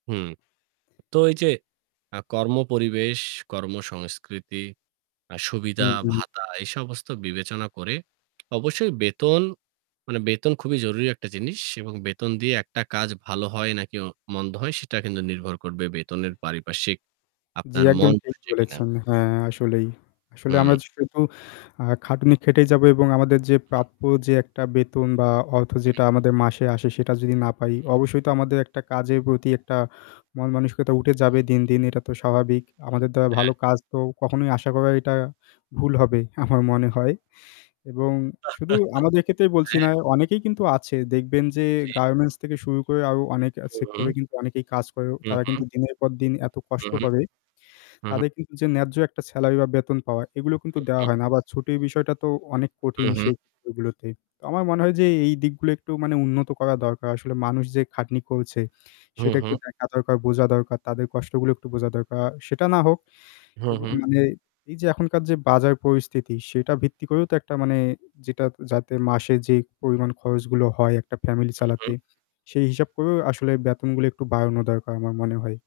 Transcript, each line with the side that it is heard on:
right: হুম তো এই যে আ কর্মপরিবেশ, কর্মসংস্কৃতি, আ সুবিধা,
left: হুম, হুম।
right: ভাতা এই সমস্ত বিবেচনা করে অবশ্যই বেতন মানে বেতন খুবই জরুরি একটা জিনিস এবং বেতন দিয়ে একটা কাজ ভালো হয় নাকি অ মন্দ হয় সেটা কিন্তু নির্ভর করবে
left: জি।
right: বেতনের পারিপার্শ্বিক
left: জি,
right: আপনার
left: একদম
right: মন
left: ঠিক
right: বসছে কিনা।
left: বলেছেন, হ্যাঁ আসলেই আসলে
right: হুম।
left: আমরা শুধু আ খাটুনি খেটেই যাবো এবং আমাদের যে প্রাপ্য যে একটা বেতন বা অর্থ যেটা আমাদের মাসে আসে সেটা যদি না পাই অবশ্যই তো আমাদের একটা কাজের প্রতি একটা মনমানসিকতা উঠে যাবে দিন, দিন এটা তো স্বাভাবিক। আমাদের দ্বারা
right: হ্যাঁ।
left: ভালো কাজ তো কখনোই আশা করা এটা ভুল হবে আমার মনে হয় এবং শুধু আমাদের ক্ষেত্রে বলছি না,
right: হ্যাঁ।
left: অনেকেই কিন্তু আছে দেখবেন যে
right: জি।
left: গার্মেন্টস থেকে শুরু করে আরও অনেক আ
right: হুম।
left: সেক্টরে কিন্তু অনেকেই কাজ করে
right: হু,
left: তারা
right: হু।
left: কিন্তু দিনের পর দিন এত
right: হু,
left: কষ্ট
right: হু।
left: করে,
right: হু, হু।
left: তাদের কিন্তু যে ন্যায্য একটা স্যালারি বা বেতন পাওয়া এগুলো কিন্তু দেওয়া
right: উহু।
left: হয় না আবার ছুটির বিষয়টা তো অনেক
right: হুম,
left: কঠিন
right: হুম।
left: সেই ক্ষেত্র গুলোতে তো আমার মনে হয় যে এই দিকগুলো একটু মানে উন্নত করা দরকার আসলে মানুষ যে খাটনি করছে,
right: হুম,
left: সেটা একটু
right: হুম।
left: দেখা দরকার বোঝা দরকার তাদের কষ্টগুলো একটু বোঝা দরকার সেটা না হোক।
right: হুম,
left: এবং
right: হুম।
left: মানে এই যে এখনকার যে বাজার পরিস্থিতি সেটা ভিত্তি করেও তো একটা মানে যেটা যাতে মাসে যেই পরিমাণ খরচগুলো হয় একটা ফ্যামিলি
right: হু, হু।
left: চালাতে সেই হিসাব করেও আসলে বেতনগুলো একটু বাড়ানো দরকার আমার মনে হয়।